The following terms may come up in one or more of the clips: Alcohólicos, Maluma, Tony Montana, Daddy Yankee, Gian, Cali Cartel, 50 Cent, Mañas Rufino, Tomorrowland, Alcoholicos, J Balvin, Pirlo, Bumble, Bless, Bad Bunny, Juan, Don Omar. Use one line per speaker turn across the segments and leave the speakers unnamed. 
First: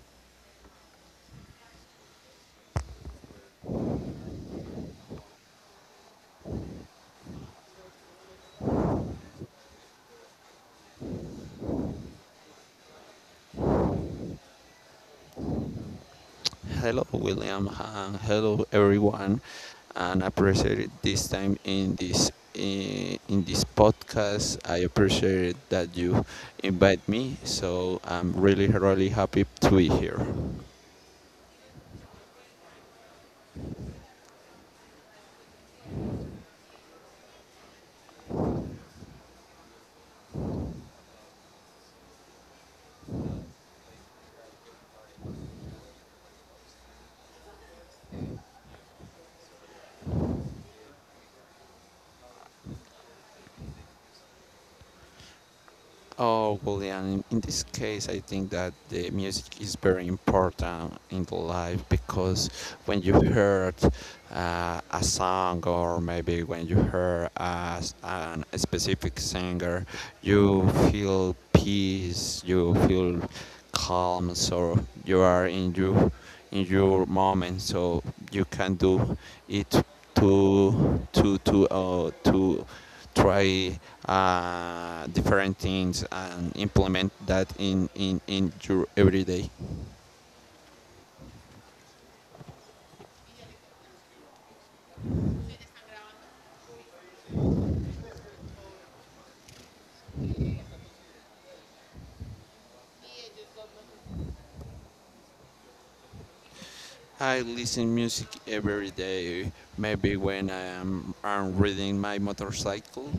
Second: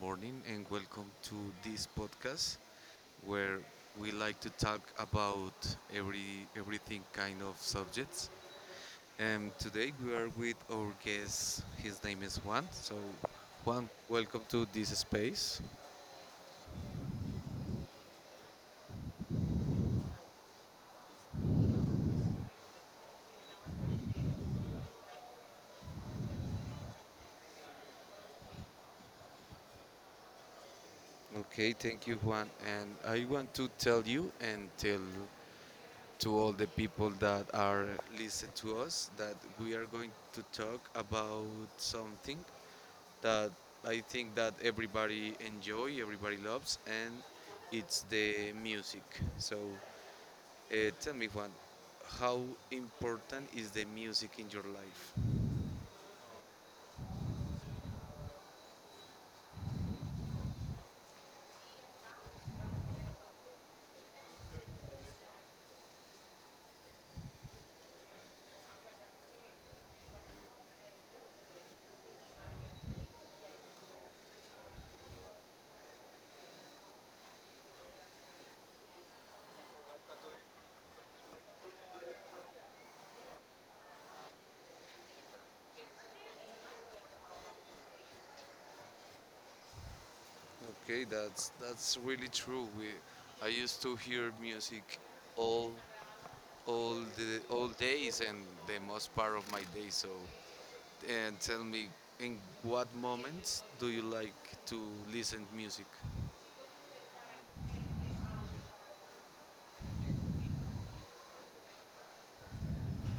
morning, and welcome to this podcast where we like to talk about everything kind of subjects. And today we are with our guest. His name is Juan. So, Juan, welcome to this space.
Hello, William, and hello, everyone. And I appreciate this time in this podcast. I appreciate that you invite me. So I'm really, really happy to be here.
Okay, thank you, Juan. And I want to tell you and tell to all the people that are listening to us that we are going to talk about something that I think that everybody enjoy, everybody loves, and it's the music. So tell me, Juan, how important is the music in your life?
Oh, well, yeah, in this case, I think that the music is very important in the life because when you heard a song or maybe when you heard a specific singer, you feel peace, you feel calm, so you are in your moment, so you can do it to try different things and implement that in your everyday.
Okay, that's really true. I used to hear music all all the all days and the most part of my day. So, and tell me, in what moments do you like to listen music?
I listen music every day. Maybe when I'm riding my motorcycle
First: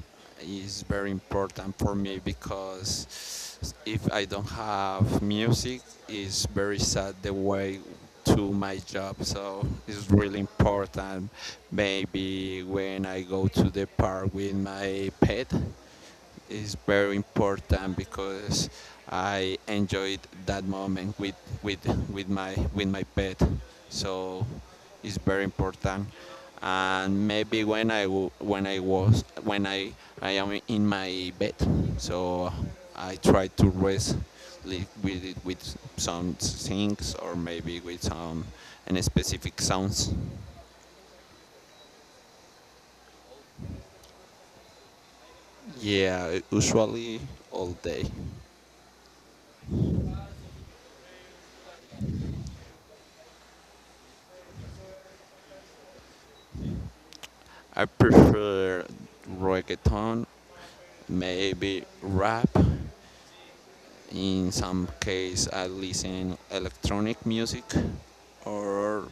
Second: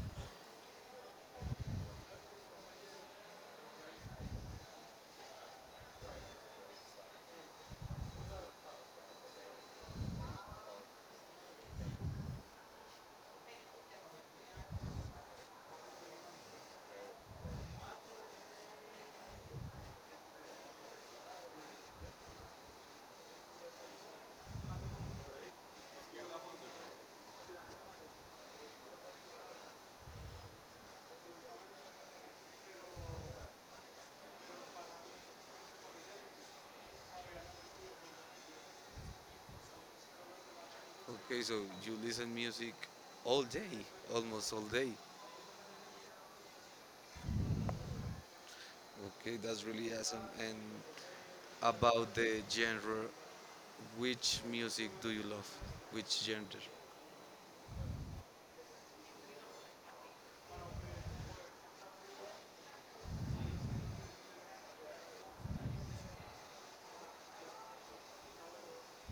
is very important for me because if I don't have music, it's very sad the way to my job. So it's really important. Maybe when I go to the park with my pet, is very important because I enjoyed that moment with with my pet. So it's very important. And maybe when I am in my bed, so I try to rest with some things or maybe with some and specific sounds.
Okay, so you listen music all day, almost all day.
Yeah, usually all day.
Okay, that's really awesome. And about the genre, which music do you love? Which genre?
I prefer reggaeton maybe rap. In some case, I listen electronic music. Or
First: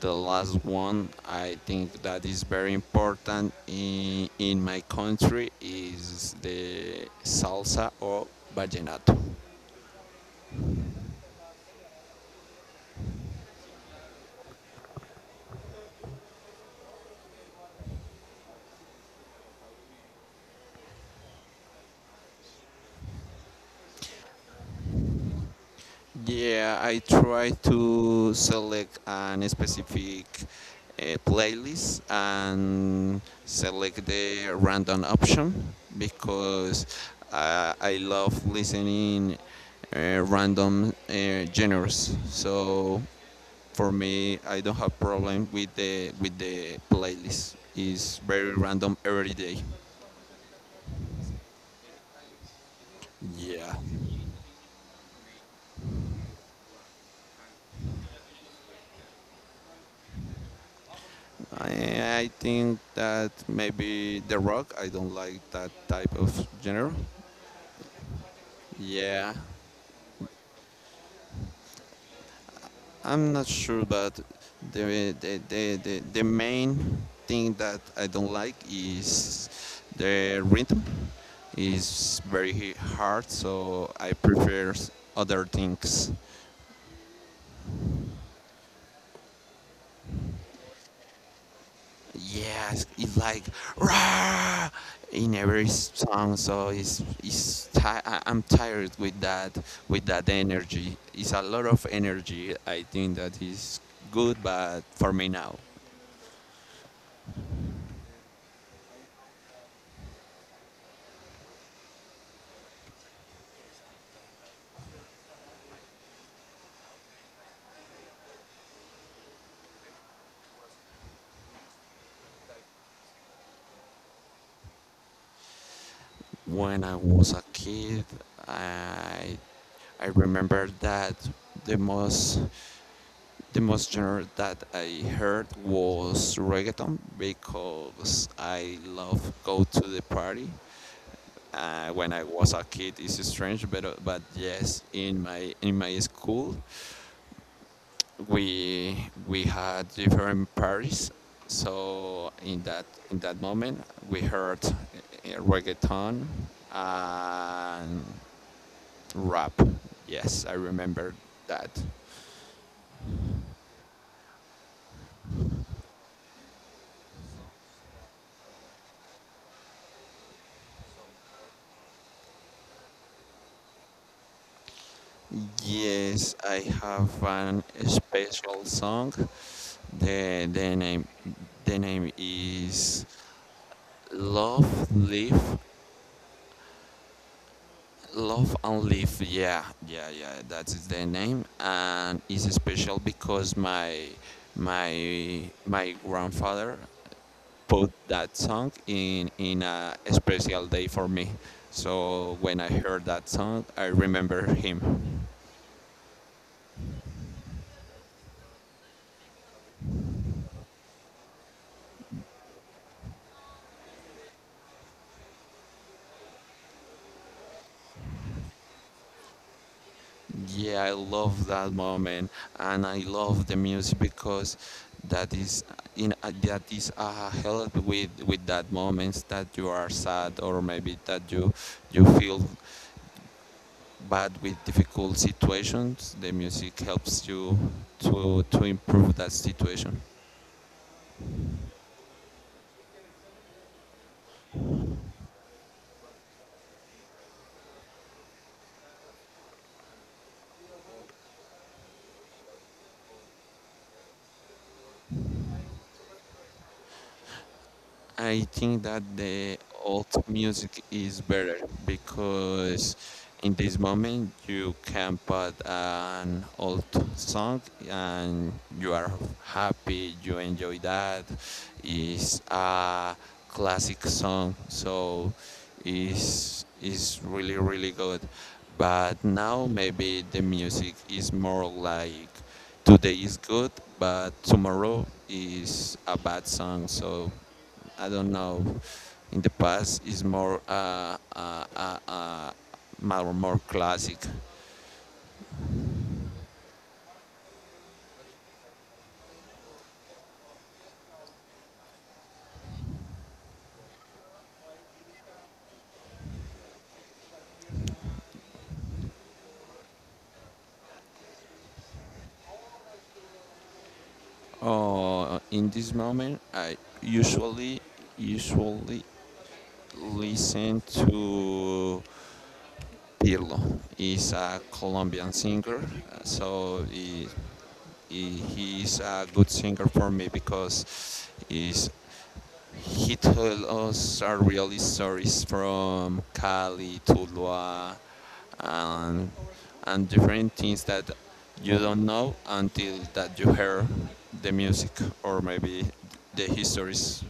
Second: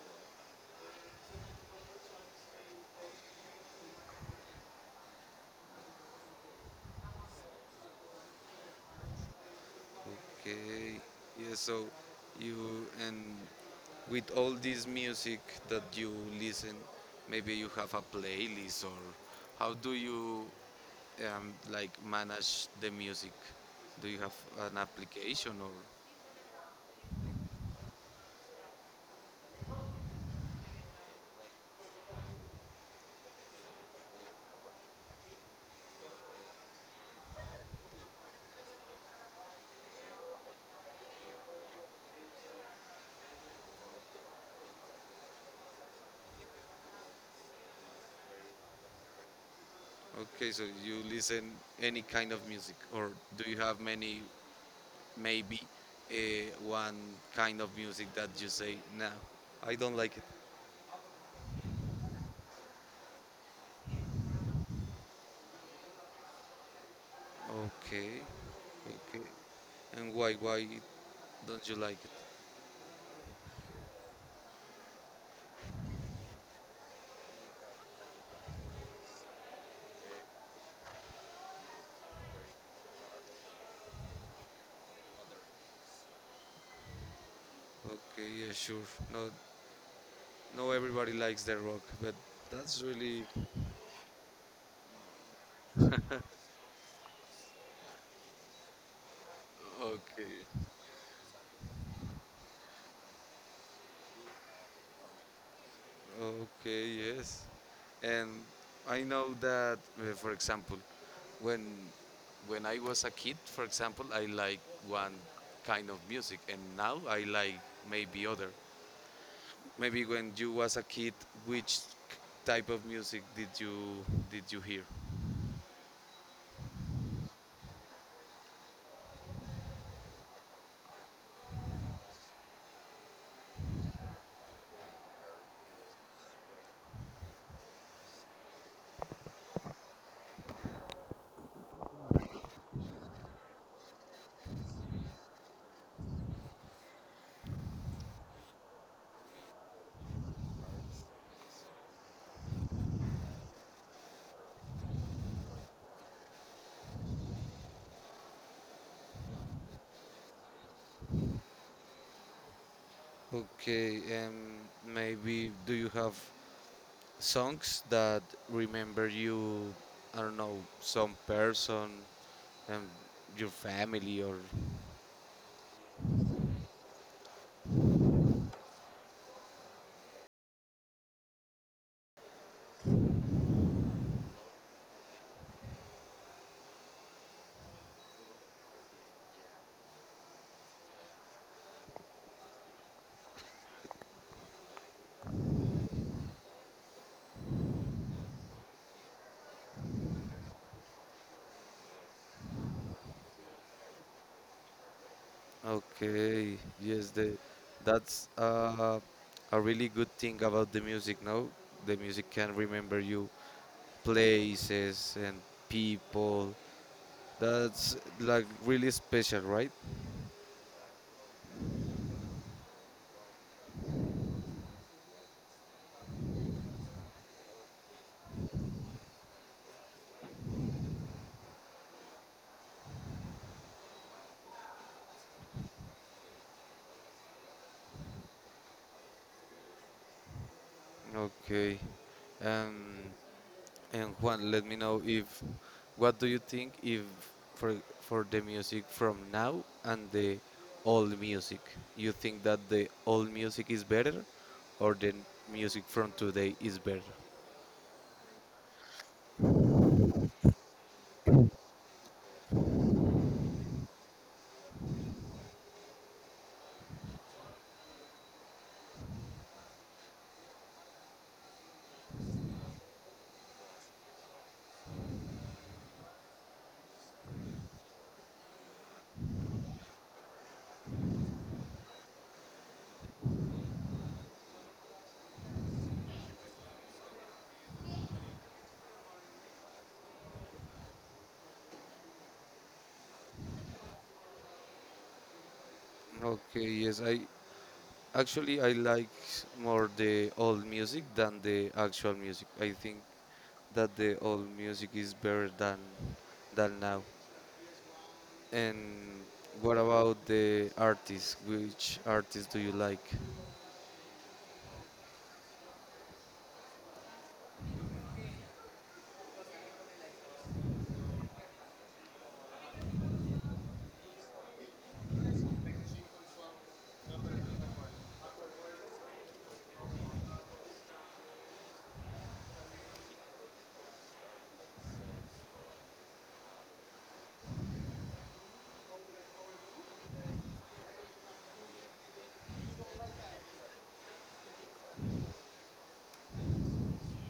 the last one, I think that is very important in my country is the salsa or vallenato.
Okay. Yeah, so you and with all this music that you listen, maybe you have a playlist or how do you like manage the music? Do you have an application or
Yeah, I try to select an specific playlist and select the random option because I love listening random genres. So for me, I don't have problem with the playlist. It's very random every day.
okay, so you listen any kind of music, or do you
Yeah.
have many, maybe, one kind of music that you say, no, I don't like it.
I think that maybe the rock. I don't like that type of genre.
Okay, okay,
Yeah,
and why don't you like it?
I'm not sure, but the main thing that I don't like is the rhythm is very hard, so I prefer other things.
Okay, yeah, sure. No, no, everybody likes the rock, but that's
Yes, it's
really
like rah in every song. So I'm tired with that
okay.
energy. It's a lot of energy. I think that is good, but for me now,
Okay, yes. And I know that, for example, when when I was a kid, for example, I like one kind of music, and now I like maybe other. Maybe when you was a kid, which type of music did you hear?
when I was a kid, I I remember that the most the most genre that I heard was reggaeton because I love go to the party when I was a kid. It's strange, but yes, in my school, we we had different parties. So in that moment, we heard reggaeton and rap. Yes, I remember that.
Okay, and maybe do you have songs that remember you? I don't know, some person and your family or
Yes, I have an special song. The name the name is Love Live Love and Live, yeah, yeah, yeah. That is the name, and it's special because my my grandfather put that song in a special day for me. So when I heard that song, I remember him.
okay, yes, the that's a really good thing about the music now. The music can remember you places and people. That's like really special, right?
Yeah, I love that moment, and I love the music because that is in that is a help with that moments that you are sad or maybe that you feel but with difficult situations, the music helps you to improve that situation.
Okay. Um, and Juan, let me know if what do you think if for for the music from now and the old music, you think that the old music is better or the music from today is better?
I think that the old music is better because in this moment you can put an old song and you are happy, you enjoy that. It's a classic song, so it's really, really good. But now maybe the music is more like today is good, but tomorrow is a bad song, so I don't know. In the past, is more more classic.
Okay, yes, I actually I like more the old music than the actual music. I think that the old music is better than now. And what about the artists? Which artists do you like?
Oh, in this moment, I usually listen to Pirlo. He's a Colombian singer, so he a good singer for me because He told us our really stories from Cali, Tuluá, and, and different things that you don't know until that you hear the music or maybe the histories.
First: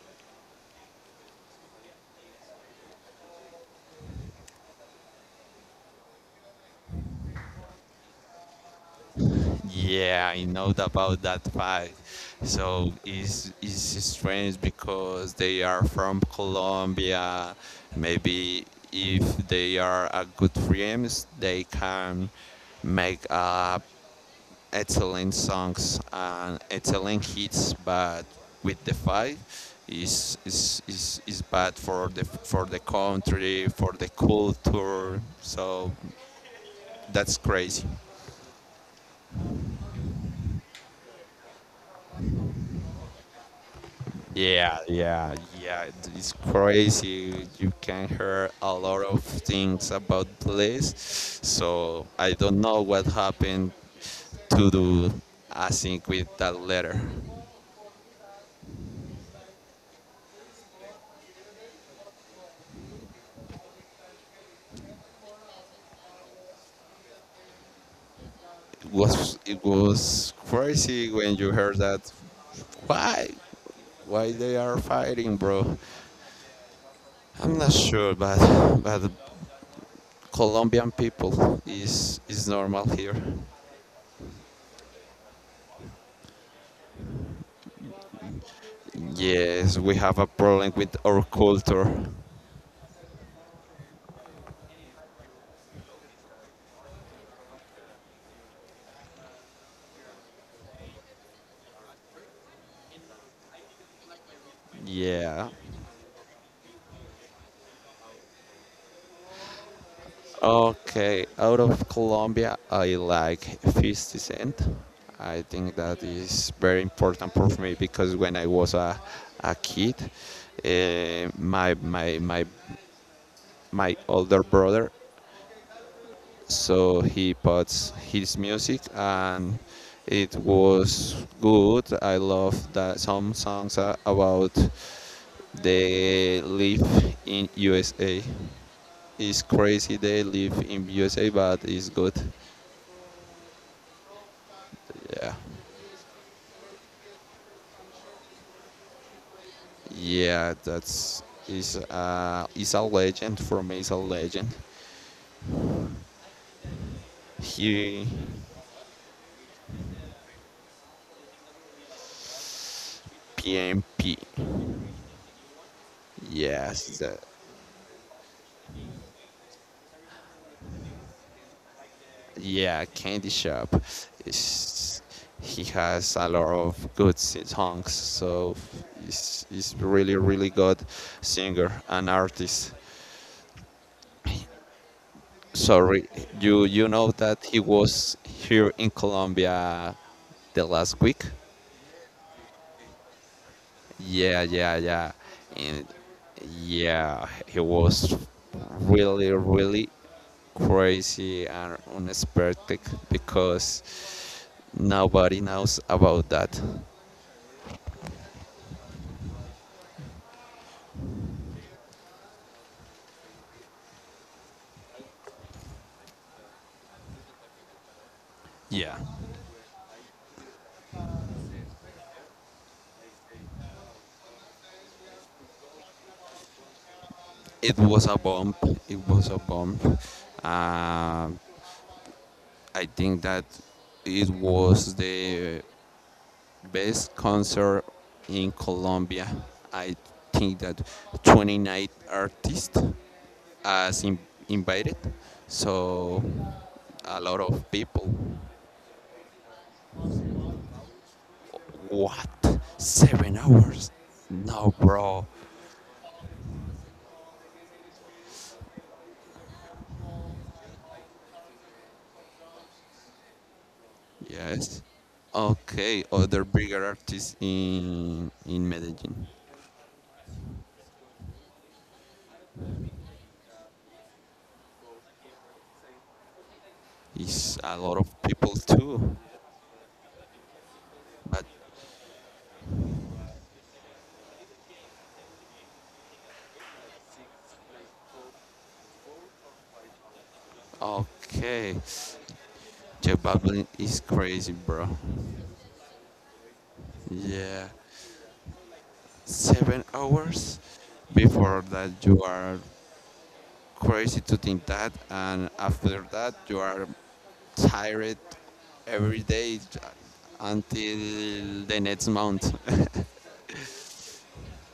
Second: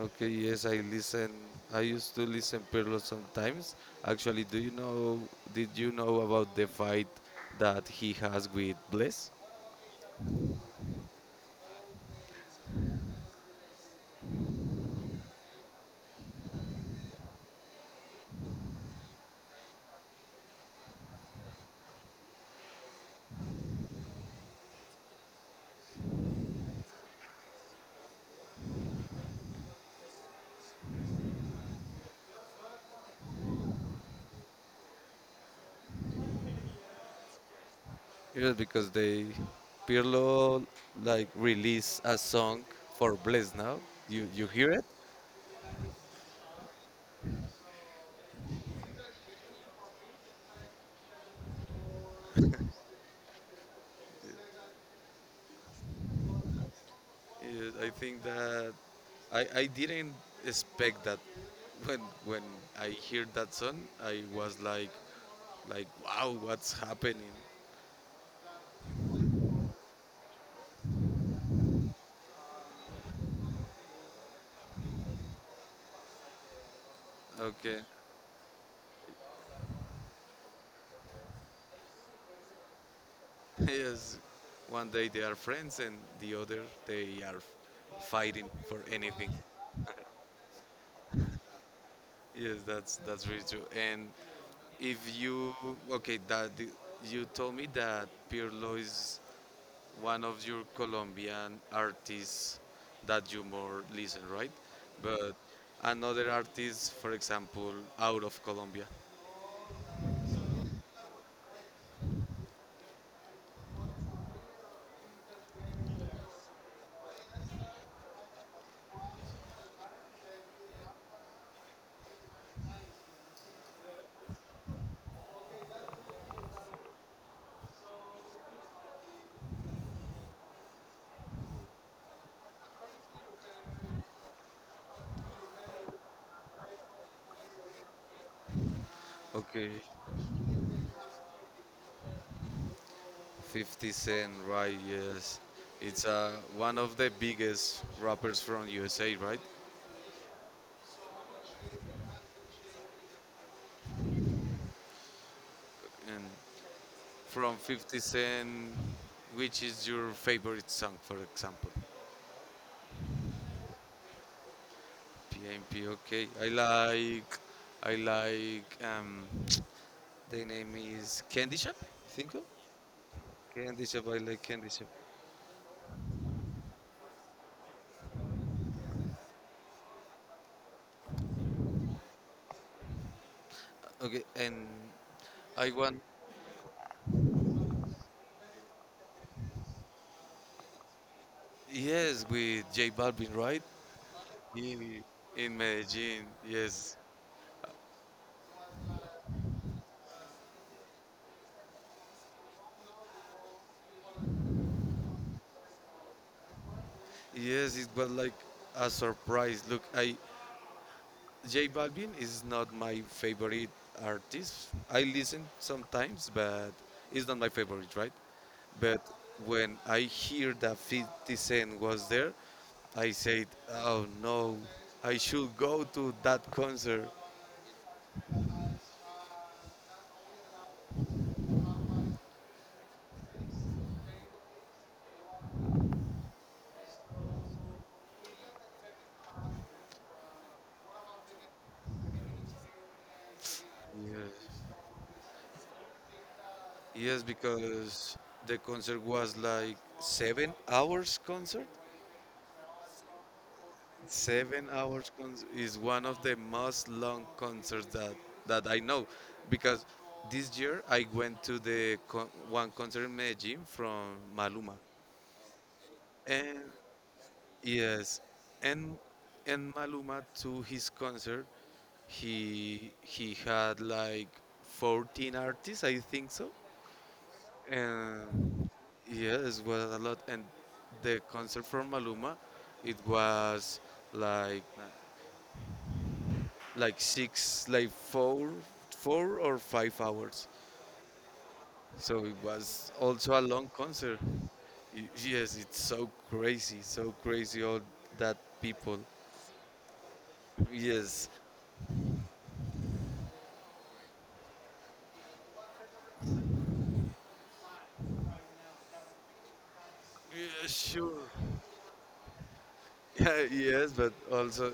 Okay, yes, I listen. I used to listen Perlo sometimes. Actually, do you know? Did you know about the fight that he has with Bless?
Yeah, I know about that fight. So it's strange because they are from Colombia. Maybe if they are a good friends, they can make a excellent songs and excellent hits, but with the fight is bad for the country, for the culture. So that's crazy.
Yes, because they Pirlo like released a song for Bless now. You hear
Yeah,
it?
yeah, yeah. It's crazy. You can hear a lot of things about police. So I don't know what happened to do. I think with that letter.
Yes, I think that I didn't expect that when when I hear that song I was like wow, what's happening?
It was crazy when you heard that why why they are fighting, bro. I'm not
Okay.
sure, but the Colombian people is normal here.
Yes. One day they are friends and the other they are fighting for anything.
Yes, we have a problem with our culture.
Yes, that's really true. And if you okay, that the- you told me that Pirlo is one of your Colombian artists that you more listen, right? But
Yeah.
another artist, for example, out of Colombia.
Okay, out of Colombia, I like 50 cent. I think that is very important for me because when I was a kid, uh, my my my my older brother, so he puts his music and it was good. I love that some songs are about they live in USA. It's
Okay.
crazy they live in USA, but it's good.
50 Cent, right?
Yeah,
Yes, it's one of the biggest rappers from USA, right?
yeah, that's is a legend for me. Is a legend.
And from 50
He
Cent, which is your favorite song, for example?
PMP.
PMP, okay. I
Yes, that
like, I like, the name is Candy Shop, I think so.
yeah, Candy Shop.
Candy Shop, I like Candy Shop.
It's, he has a lot of good songs, so he's really really good singer and artist.
Okay, I want,
Sorry, you know that he was here in Colombia the last week.
yes, with J Balvin, right?
Yeah, yeah,
In,
yeah,
in
and
Medellin, yes.
yeah, he was really really crazy and unexpected because nobody knows about that.
Yes, it was like a surprise. Look, J Balvin is not my favorite artist. I listen sometimes, but it's not my favorite, right?
Yeah.
But when I hear that 50 Cent was there, I said, oh no, I should go to that concert.
It was a bump. It was a bump. I think that it was the best concert in Colombia. I think that 29 artists as in-
Yes,
invited, so a
yes,
lot of people.
because the concert was like 7 hours concert.
What? 7 hours?
Seven
No,
hours
bro.
is one of the most long concerts that I know, because this year I went to the one concert in Medellin from Maluma.
Yes. Okay, other
And
bigger artists
yes,
in
and
Medellin.
and Maluma to his concert, he had like 14 artists, I think so.
Is a lot of people
And
too.
yes, it was a lot. And the
But
concert from Maluma, it was like like 4 or 5 hours.
okay,
So it was
Jeff
also a
Baldwin
long
is
concert.
crazy, bro.
Yes, it's so crazy
Yeah,
all that people.
7 hours
Yes,
before that you are crazy to think that, and after that you are tired every day
yeah,
until
sure.
the next month.
Yeah, yes, but also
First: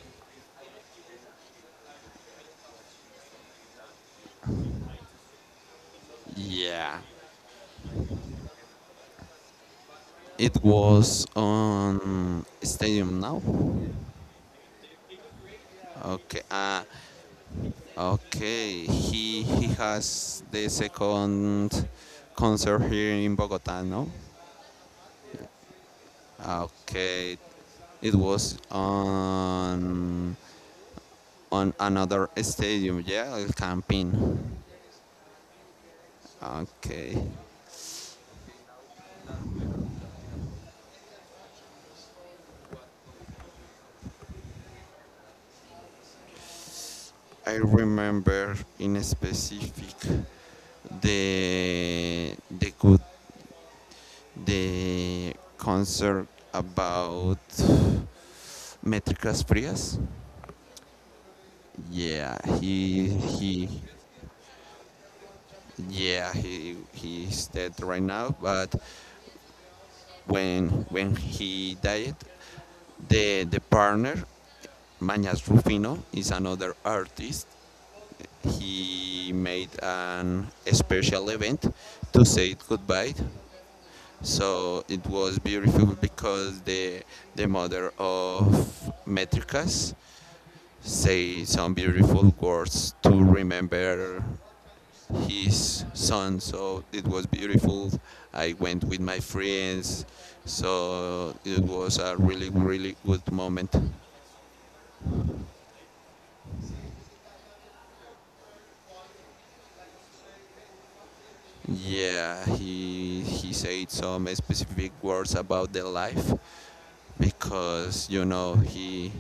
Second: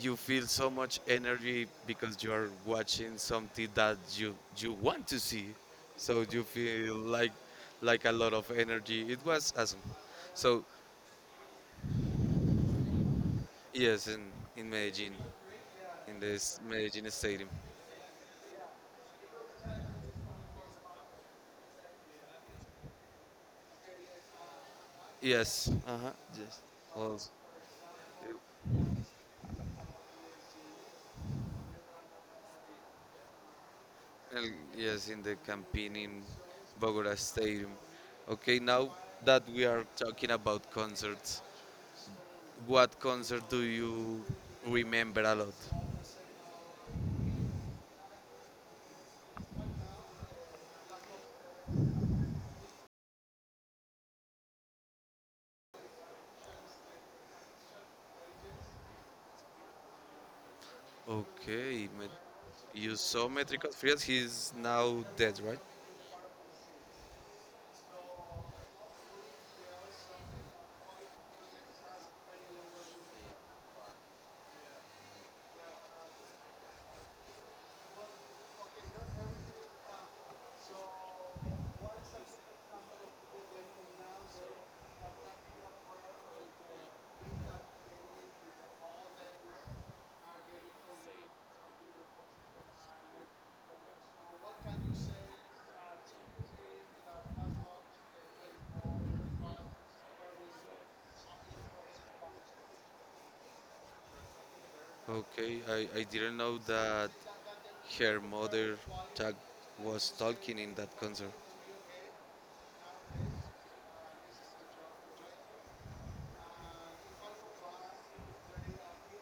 you feel so much energy because you are watching something that you want to see. So you feel
Yeah,
like a lot of energy. It was awesome.
it
So
was on Stadium Now.
yes, in Medellin. In
Okay,
this Medellin stadium.
okay, he has the second concert here in Bogota, no?
Yes, uh-huh. Yes. Well,
Okay, it was on another stadium, yeah, El Campín.
yes, in the campaign in Bogota
Okay,
stadium. Okay, now that we are talking about concerts, what concert do you remember a lot?
I remember in specific the good the concert about métricas frías.
Okay,
Yeah,
you saw Metrical
he
Frias. He's now dead, right?
yeah, he's dead right now. But when he died, the partner, Mañas Rufino, is another artist. He made an special event to say goodbye. So it was beautiful because the mother of Metricas say some beautiful words to remember his son. So it was beautiful. I went with my friends. So it was a really, really good moment.
Okay, I didn't know that her mother tag was talking in that concert.
Yeah, he said some specific words about the life because you know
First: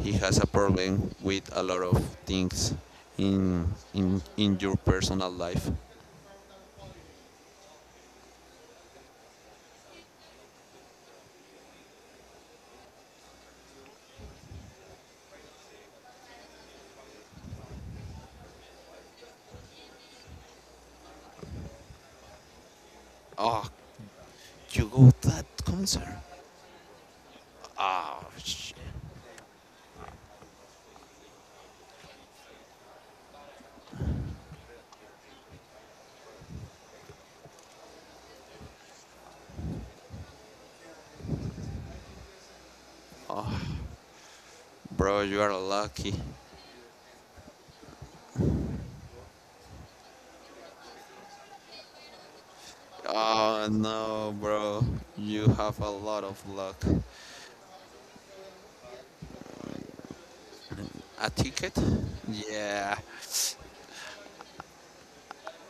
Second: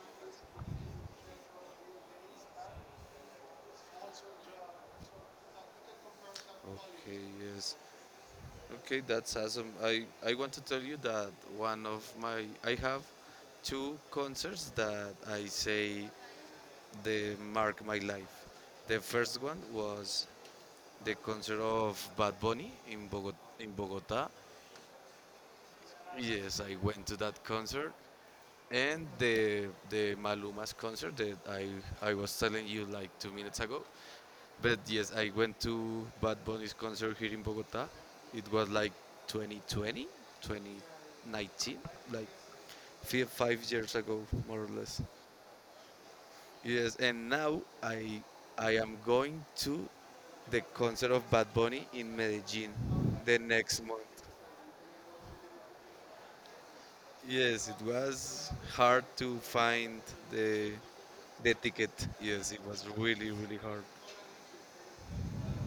he has a problem with a lot of things in your personal life.
Okay, yes. Okay, that's awesome. I want to tell you that one of my I have two concerts that I say they mark my life. The first one was the concert of Bad Bunny in Bogot
Oh,
In Bogota,
you go to that concert?
yes, I went to that concert,
Oh, sh-
and the Maluma's concert that I was telling you like 2 minutes ago. But yes, I went to Bad Bunny's concert here in Bogota. It was like 2020, 2019, like five
oh,
years ago, more or less.
bro, you are lucky.
Yes, and now I am going to the concert of Bad Bunny in Medellin the
Oh
next month.
no, bro. You have a lot of luck.
Yes, it was hard to find the
A
the
ticket?
ticket. Yes, it was
Yeah.
really really hard.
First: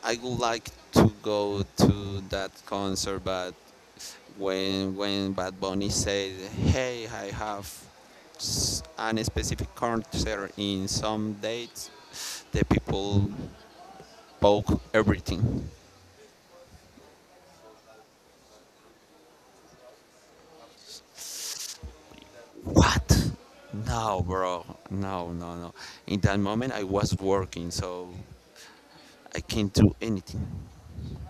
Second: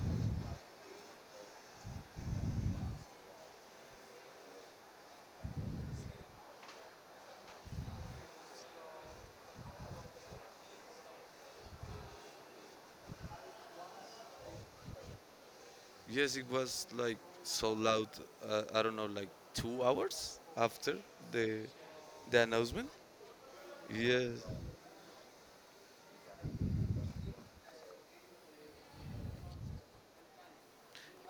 I would like to go to that concert, but when Bad Bunny said, "Hey, I have an specific concert in some dates," the people broke everything.
Yes, it was like so loud. I don't know, like 2 hours after the the announcement.
What? No,
Yes,
bro. No, no, no. In that moment, I was working, so I can't do anything.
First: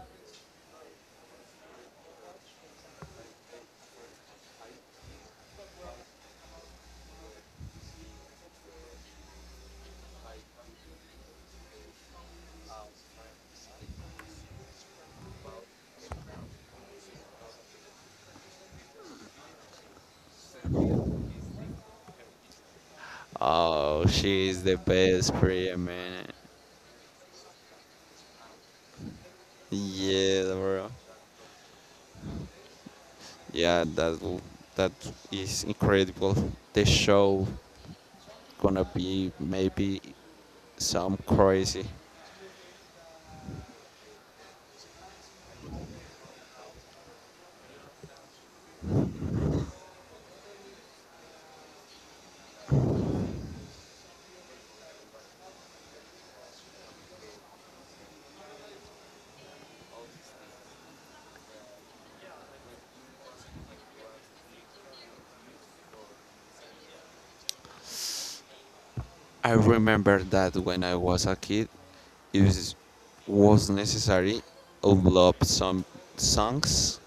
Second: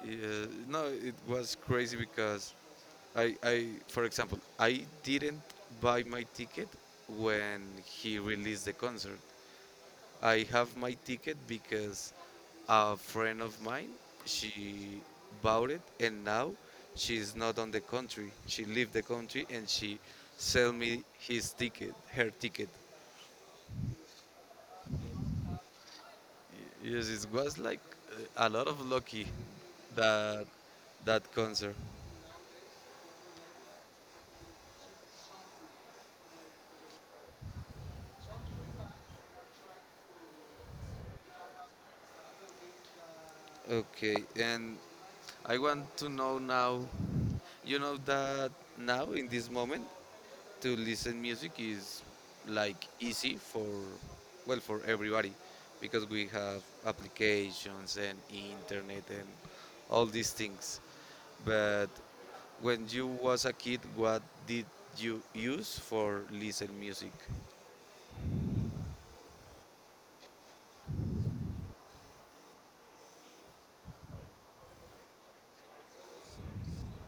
yeah. No, it was crazy because for example, I didn't buy my ticket when he released the concert. I have my ticket because a friend of mine she bought it and now she's not on the country. She left the country and she sell me his ticket, her ticket.
Oh, she's the best prayer, man.
Yes, it was like a lot of lucky that
Yeah, bro.
that concert.
Yeah, that w- that is incredible. The show gonna be maybe some crazy.
Okay, and I want to know now. You know that now in this moment to listen music is like easy for well for everybody because we have applications and internet and all these things, but when you was a kid what did you use for listen music?
I remember that when I was a kid, it was, was necessary upload some songs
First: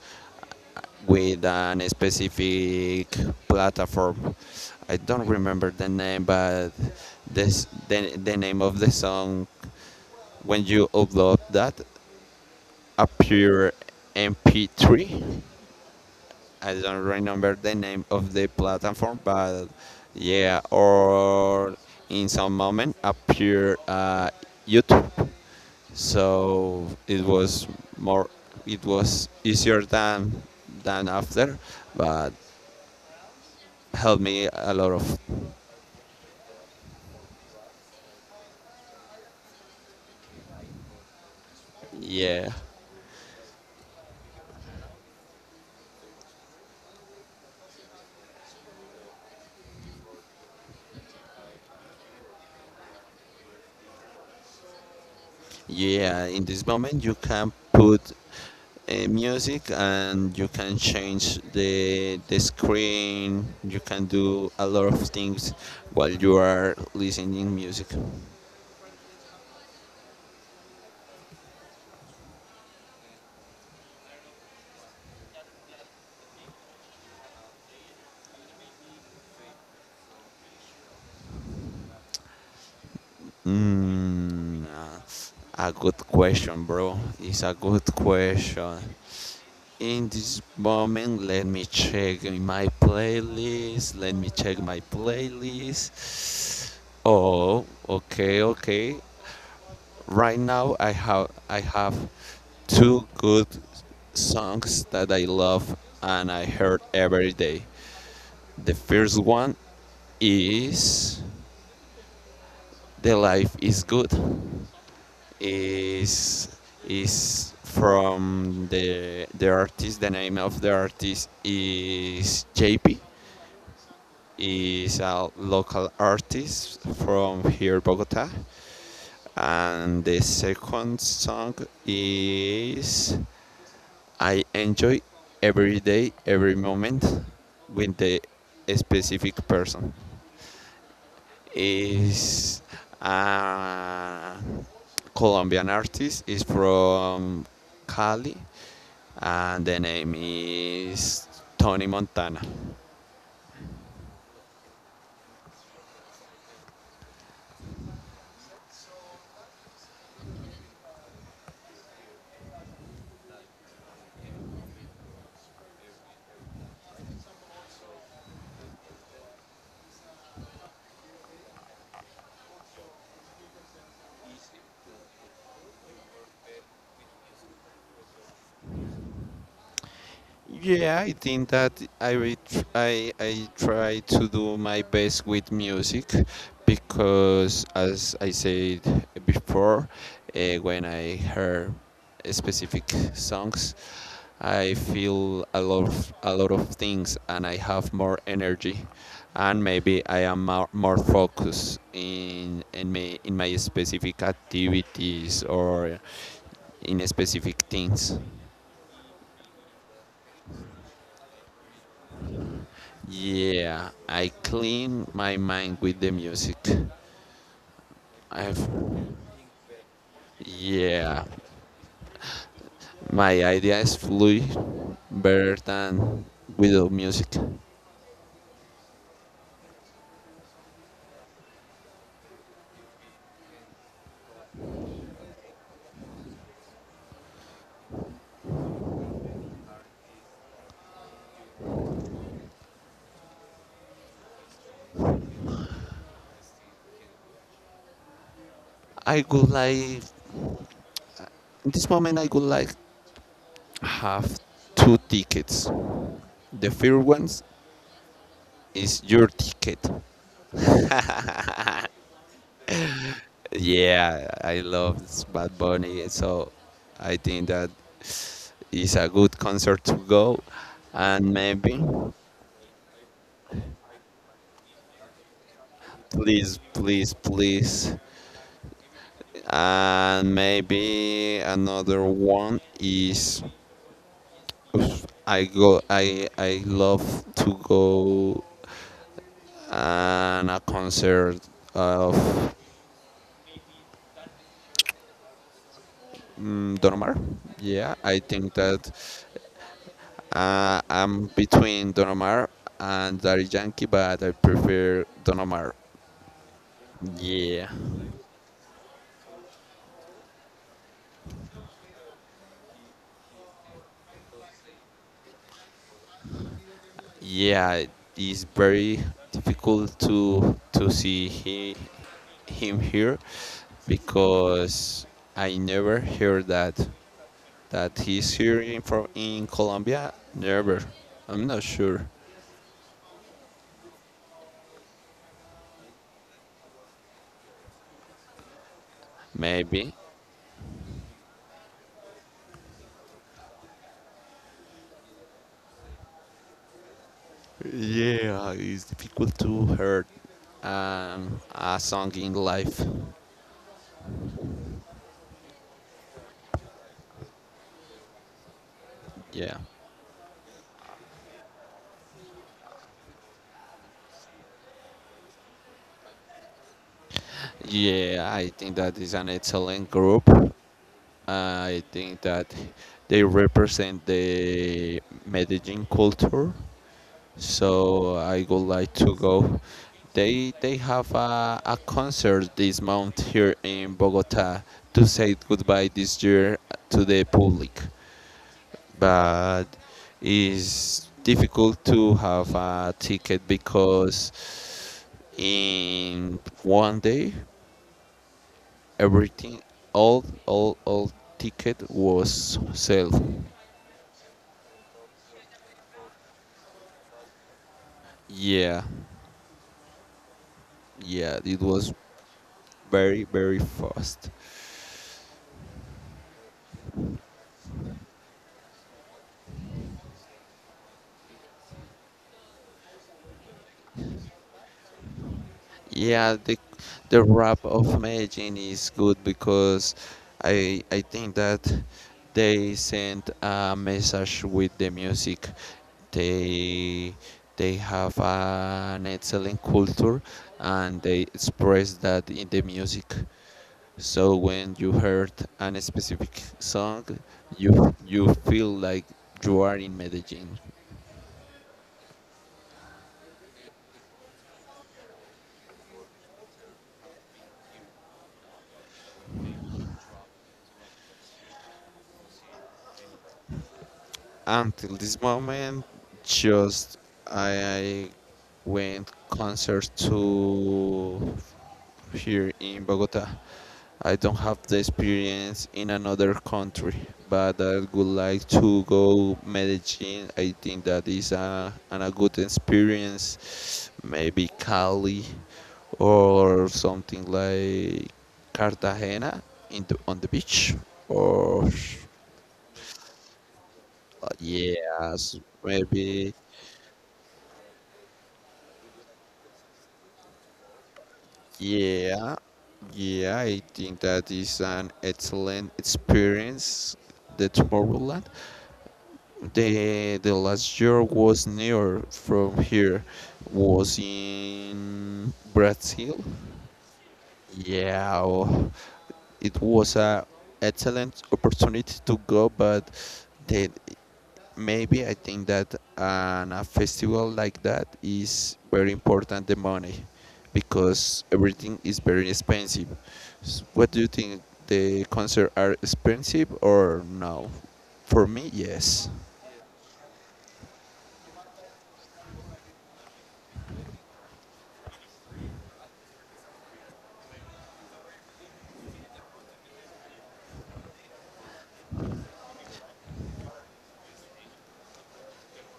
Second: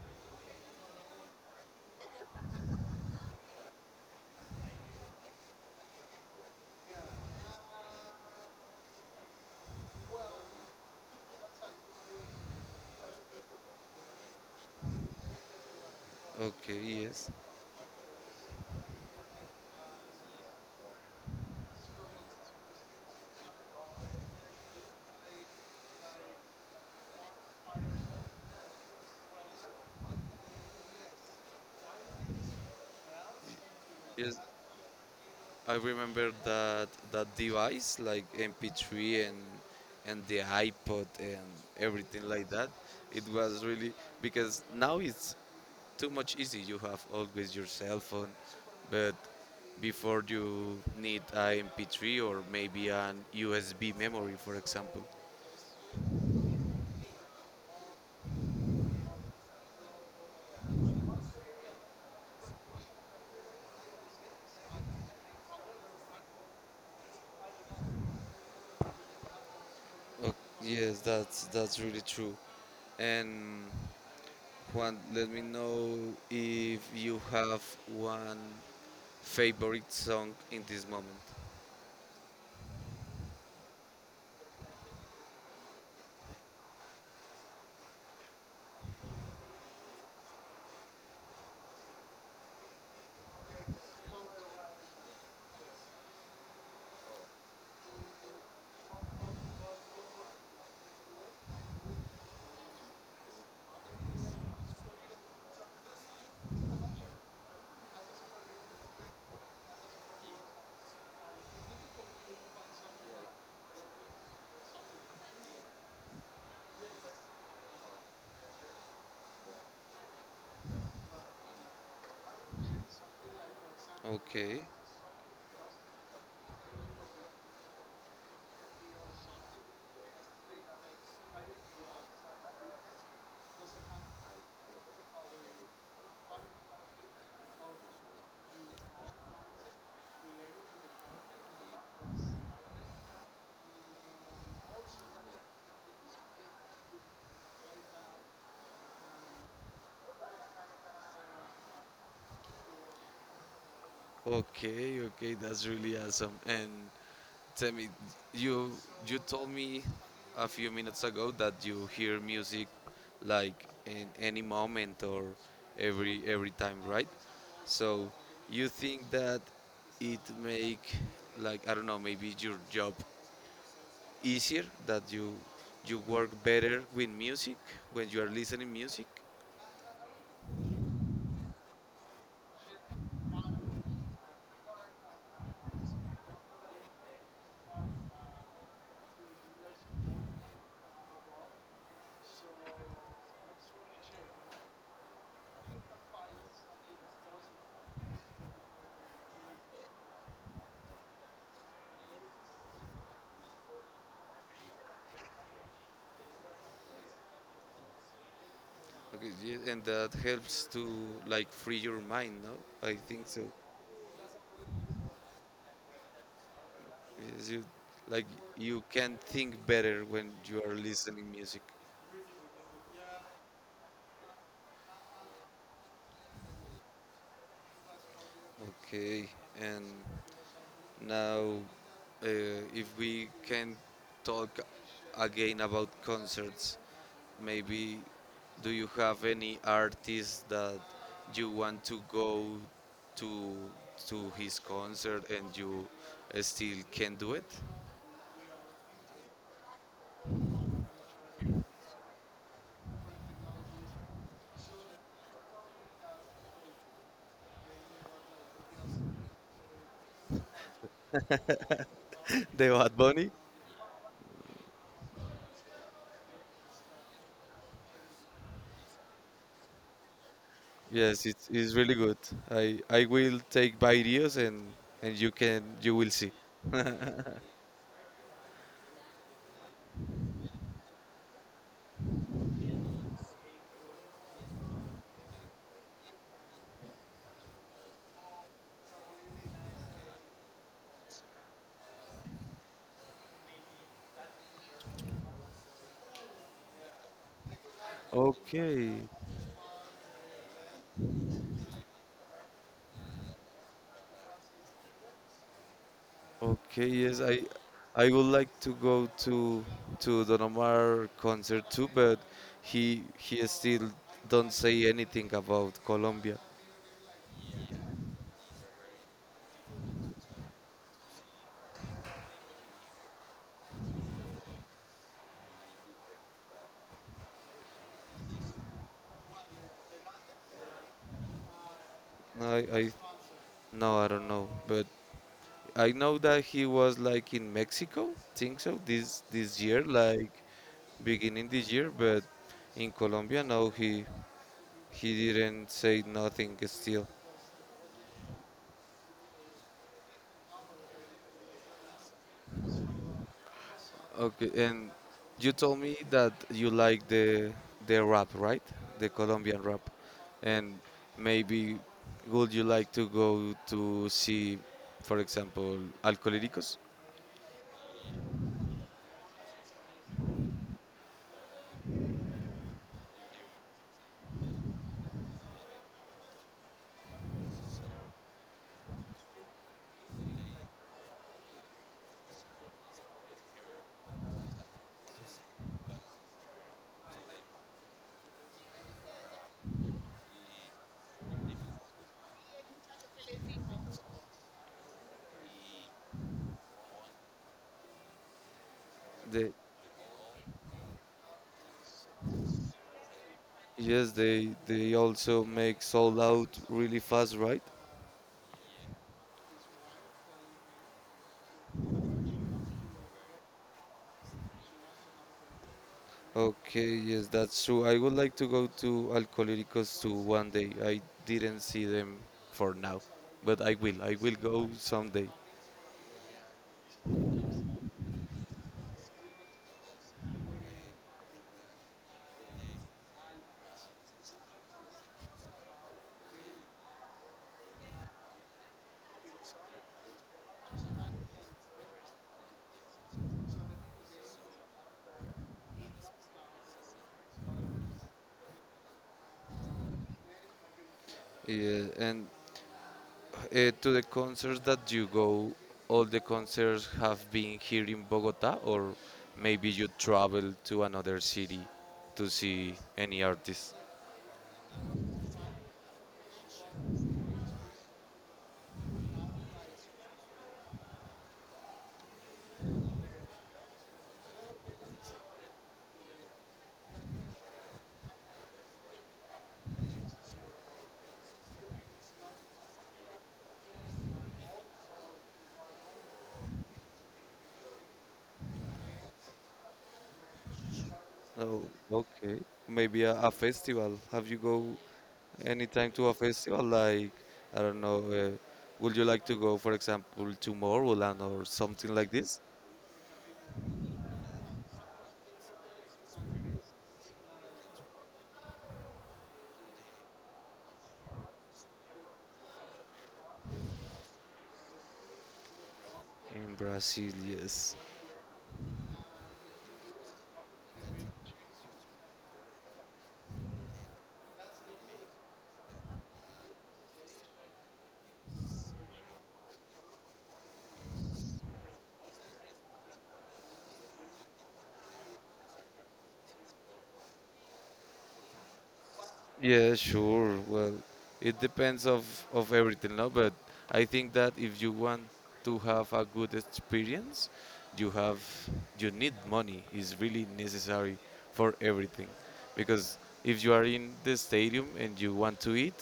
with an specific platform. I don't remember the name, but this the name of the song when you upload that appear MP3. I
Okay,
don't
yes,
remember the name of the platform, but yeah or in some moment appear youtube, so it was more it was easier than after but helped
yes,
me a lot of.
I remember that device like MP3 and the iPod and everything like
Yeah.
that. It was really, because now it's too much easy. You have always your cell phone, but before you need a MP3 or maybe an USB memory, for example.
Yeah, in this moment you can put music and you can change the screen. You can do a lot of things while you are listening music.
Oh, yes, that's really true. And Juan, let me know if you have one favorite song in this moment.
Mm, uh, a good question, bro. It's a good question. In this moment, let me check in my playlist. Let me check my playlist. Oh, okay, okay. Right now, I have 2 good songs that I love and I heard every day. The first one is "The Life Is Good." is is from the artist. The name of the artist is JP.
Okay,
Is a local artist from here, Bogota. And the second song is I enjoy every day, every moment with the specific person. Is a Colombian artist. Is from Cali, and the name is Tony Montana.
okay, okay. That's really awesome. And tell me, you you told me a few minutes ago that you hear music like in any moment or every time, right? So you think that it make like I don't know, maybe your job easier, that you work better with music when you are listening music.
Yeah, I think that I re- tr- I try to do my best with music because, as I said before, when I hear specific songs, I feel a lot of things, and I have more energy, and maybe I am more focused in my specific activities or in specific things.
Okay, yeah, and that helps to like free your mind, no? I think so.
Yeah, I clean my mind with the music.
Is you like
I've,
You can think better when you are
yeah,
listening music.
my ideas flew better than without music.
Okay, and now if we can talk again about concerts, maybe do you have any artist that you want to go to to his concert and you still can do it?
I would like, in this moment, I would like have 2 tickets. The first one is your ticket.
The Bad Bunny?
Yeah, I love this Bad Bunny, so I think that is a good concert to go,
Yes,
and
it is
maybe
really good. I will take videos and you will see.
please, please, please. And maybe another one is I love to go and a concert of Don Omar. Yeah, I think that
Okay,
I'm between Don Omar and Daddy Yankee, but I prefer Don Omar.
okay, yes, I
Yeah.
I would like to go to Don Omar concert too, but he still don't say anything about Colombia.
Yeah, it is very difficult to see he, him here because I never hear that he's here in from in Colombia. Never. I'm not sure.
I No, I don't know, but I know that he was like in Mexico, think so, this year,
Maybe.
like beginning this year, but in Colombia, no, he didn't say nothing still.
Yeah, it's difficult to hear a song in life.
Okay, and you told me that you like the rap, right? The
Yeah.
Colombian rap. And maybe would you like to go to see, for example, Alcohólicos?
Yeah, I think that is an excellent group. I think that they represent the Medellin culture, so I would like to go. They have a concert this month here in Bogota to say goodbye this year to the public, but it's difficult to have a ticket because in one day
They
everything all ticket was sold.
Yes, they also make sold out really fast, right?
Yeah, yeah, it was very, very fast.
Okay, yes, that's true. I would like to go to Alcohólicos too one day. I didn't see them for now, but I will. I will go someday.
Yeah, the rap of Medellin is good because I think that they sent a message with the music. They they have an excellent culture and they express that in the music. So when you heard an specific song, you feel like you are in Medellin.
Yeah, and to the concerts that you go, all the concerts have been here in Bogota, or maybe you travel to another city to see any artist?
Until this moment just I went concerts to here in Bogota. I don't have the experience in another country, but I would like to go Medellin. I think that is a, an, a good experience. Maybe Cali or something like Cartagena in the, on the beach
Oh,
or
okay. Maybe a festival. Have you go
yes,
anytime to a
maybe.
festival? Like, I don't know, would you like to go, for example, to Tomorrowland or something like
Yeah,
this?
yeah, I think that is an excellent experience. The Tomorrowland. The last year was near from here, was in Brazil.
In Brazil, yes.
Yeah, oh, it was a excellent opportunity to go, but the maybe I think that on a festival like that is very important the money because everything is very expensive. S- What do you think? The concert are expensive or no? For me, yes.
Yeah, sure. Well, it depends of everything, no? But I think that if you want to have a good experience, you have you need money. It's really necessary for everything, because if you are in the stadium and you want to eat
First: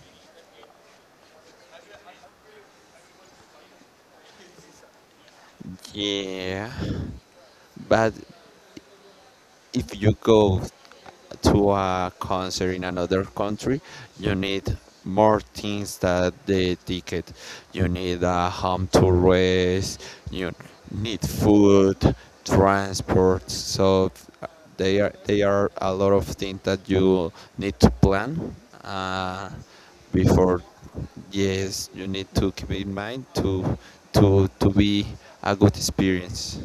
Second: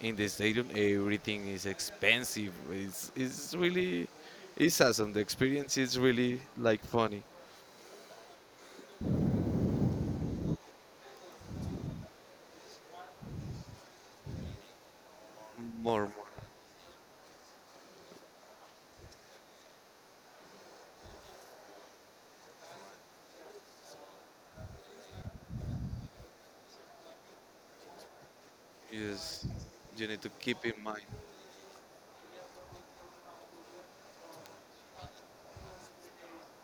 in the stadium, everything is expensive. It's really it's awesome. The experience is really
Yeah,
like funny.
but if you go to a concert in another country, you need more things
More, more.
than the ticket. You need a home to rest, you need food, transport. So uh, they are a lot of things that you need to plan
Yes,
uh,
you need to
before.
keep in mind.
Yes, you need to keep in mind to to be a good experience.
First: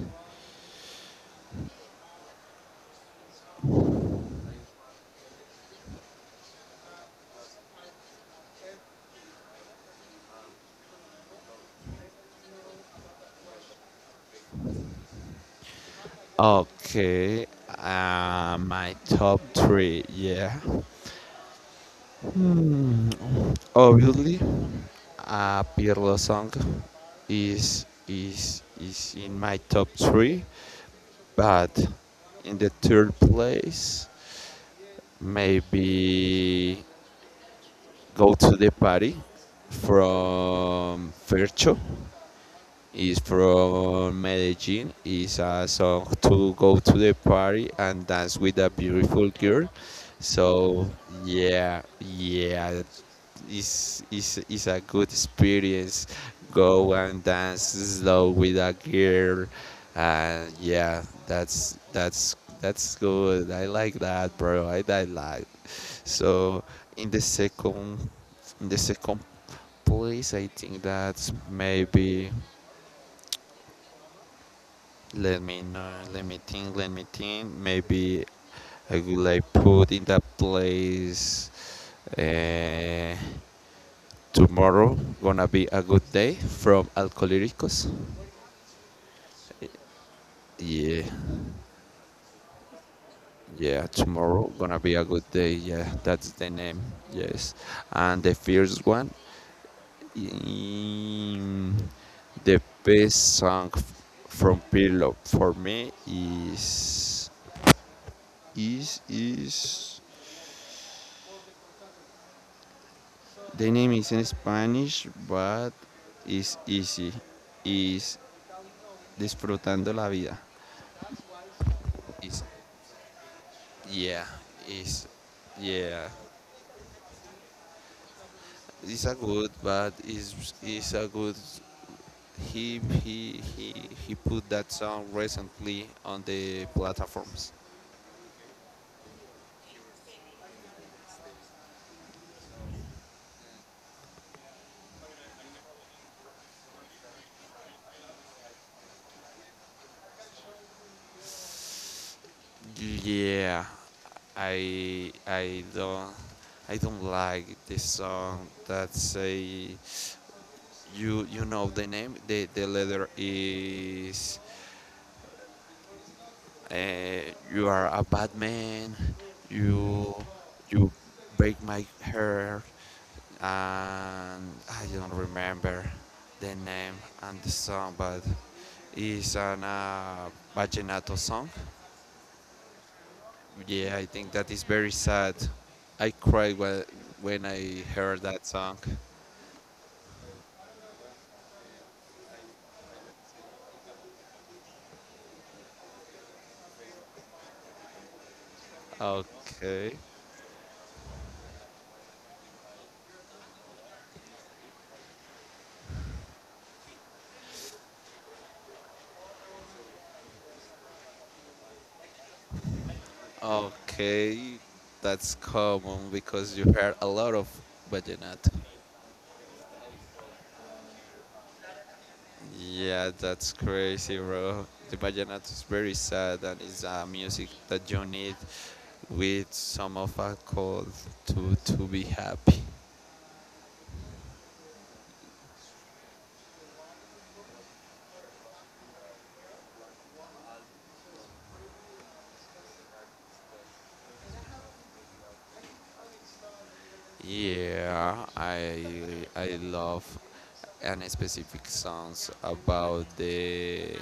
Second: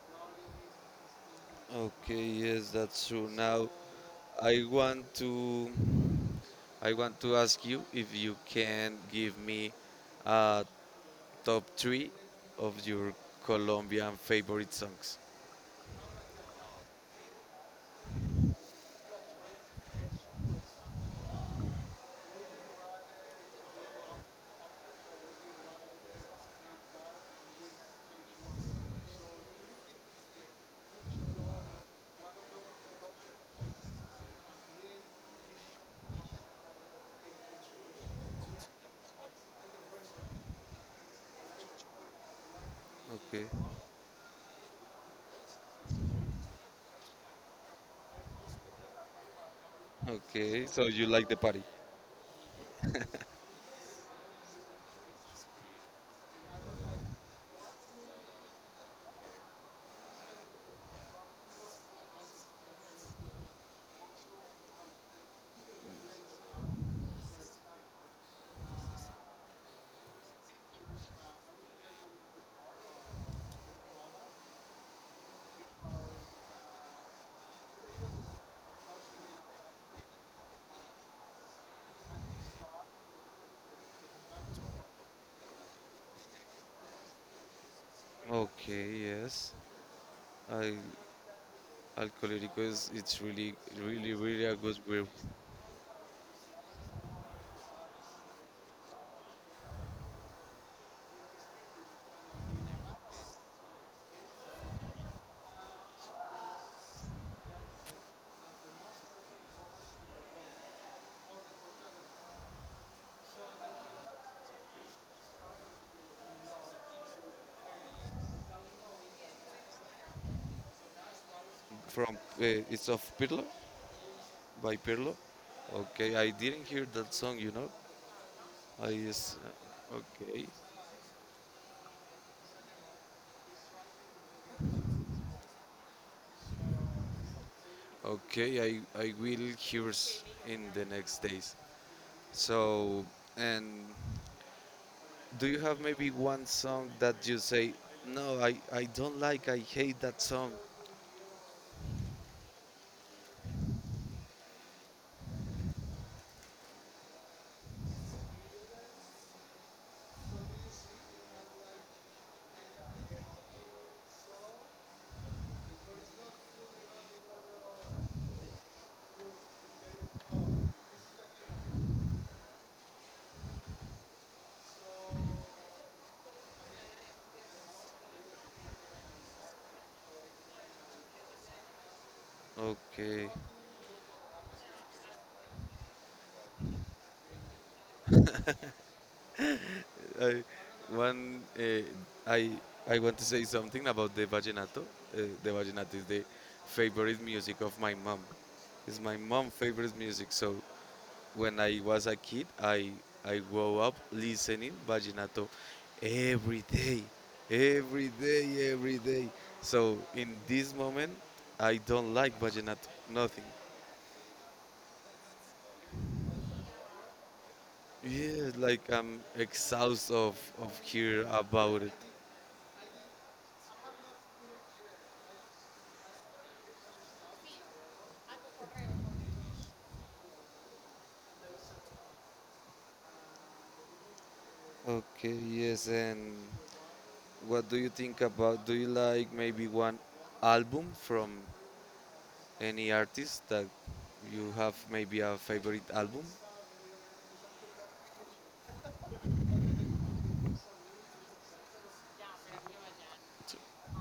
Okay, yes, that's true. Now I want to I want to ask you if you can give me a top three of your Colombian favorite songs.
Okay, my top three, yeah. Obviously, Pirlo song is in my top three, but in the third place, maybe go to the party from Fercho. Is
Okay.
from Medellin. It's a song to go to the party and dance with a beautiful girl.
Okay. So
So
you like the party.
yeah, yeah, it's a good experience. Go and dance slow with a girl, and yeah, that's good. I like that, bro. I like. So in the second, in the second place, I think that's maybe. Let me know. Let me think. Let me think. Maybe I will like put in that place uh, tomorrow. Gonna be a good day from Alcoholicos.
Okay, yes. I
Yeah,
Alcohólico is it's really
yeah.
really really
Tomorrow
a good
gonna be a
group
good day. Yeah, that's the name. Yes, and the first one, mm, the best song f- from Pirlo for me is. The name is in Spanish, but it's easy. Is disfrutando la vida.
from
Is
it's of Pirlo
yeah.
by
Is
Pirlo.
yeah.
Okay, I didn't hear that song. I
It's a
is
good, but
Okay.
is a good. He he he he put that song recently on the platforms.
Okay, I will hear in the next days. So, and do you have maybe one song that you say, no, I don't like, I hate that song?
Yeah, I I don't I don't like this song that say you you know the name the letter is uh, you are a bad man, you you break my hair, and I don't remember the name and the song, but it's an vallenato song.
Okay.
Yeah, I think that is very sad. I cried when I heard that song.
I, one, uh, I, I want to say something about the vallenato. The vallenato is the favorite music of my mom. It's my mom'
Okay,
favorite music, so when I was a kid, I grew up listening vaginato every day, every day, every day. So in this moment, I don't like vaginato, nothing.
okay, that's common because you heard a lot of
Yeah,
vallenato.
like I'm exhausted of hear about it.
Yeah, that's crazy, bro. The vallenato is very sad and it's a music that you need with some of a cold to be happy.
Okay, yes, and what do you think about? Do you like maybe one album from any artist that you have maybe a favorite album?
Yeah, I love and specific songs about the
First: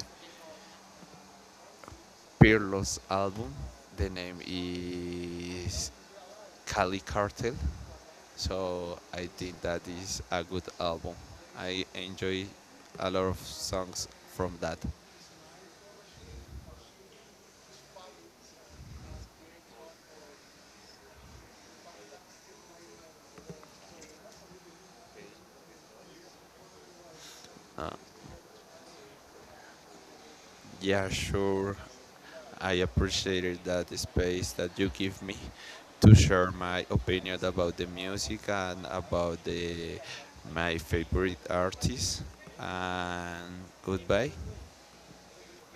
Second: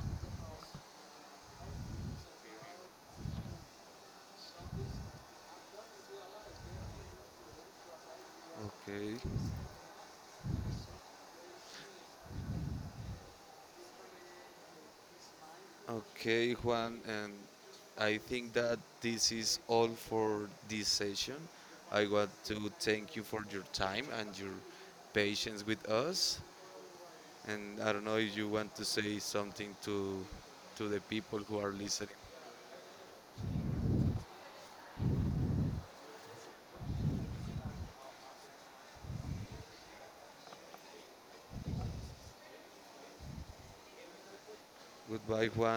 Pirlo's album. The name is Cali Cartel. So
Okay.
I think that is a good album. I enjoy a lot of songs from that.
Okay, Juan, and I think that this is all for this session. I want to thank you for your time and your patience with us. And I don't know if you want to say something to the
Yeah,
people who are
sure.
listening.
I appreciated that space that you give me to share my opinion about the music and about the my favorite artists. And goodbye.
Goodbye, Juan.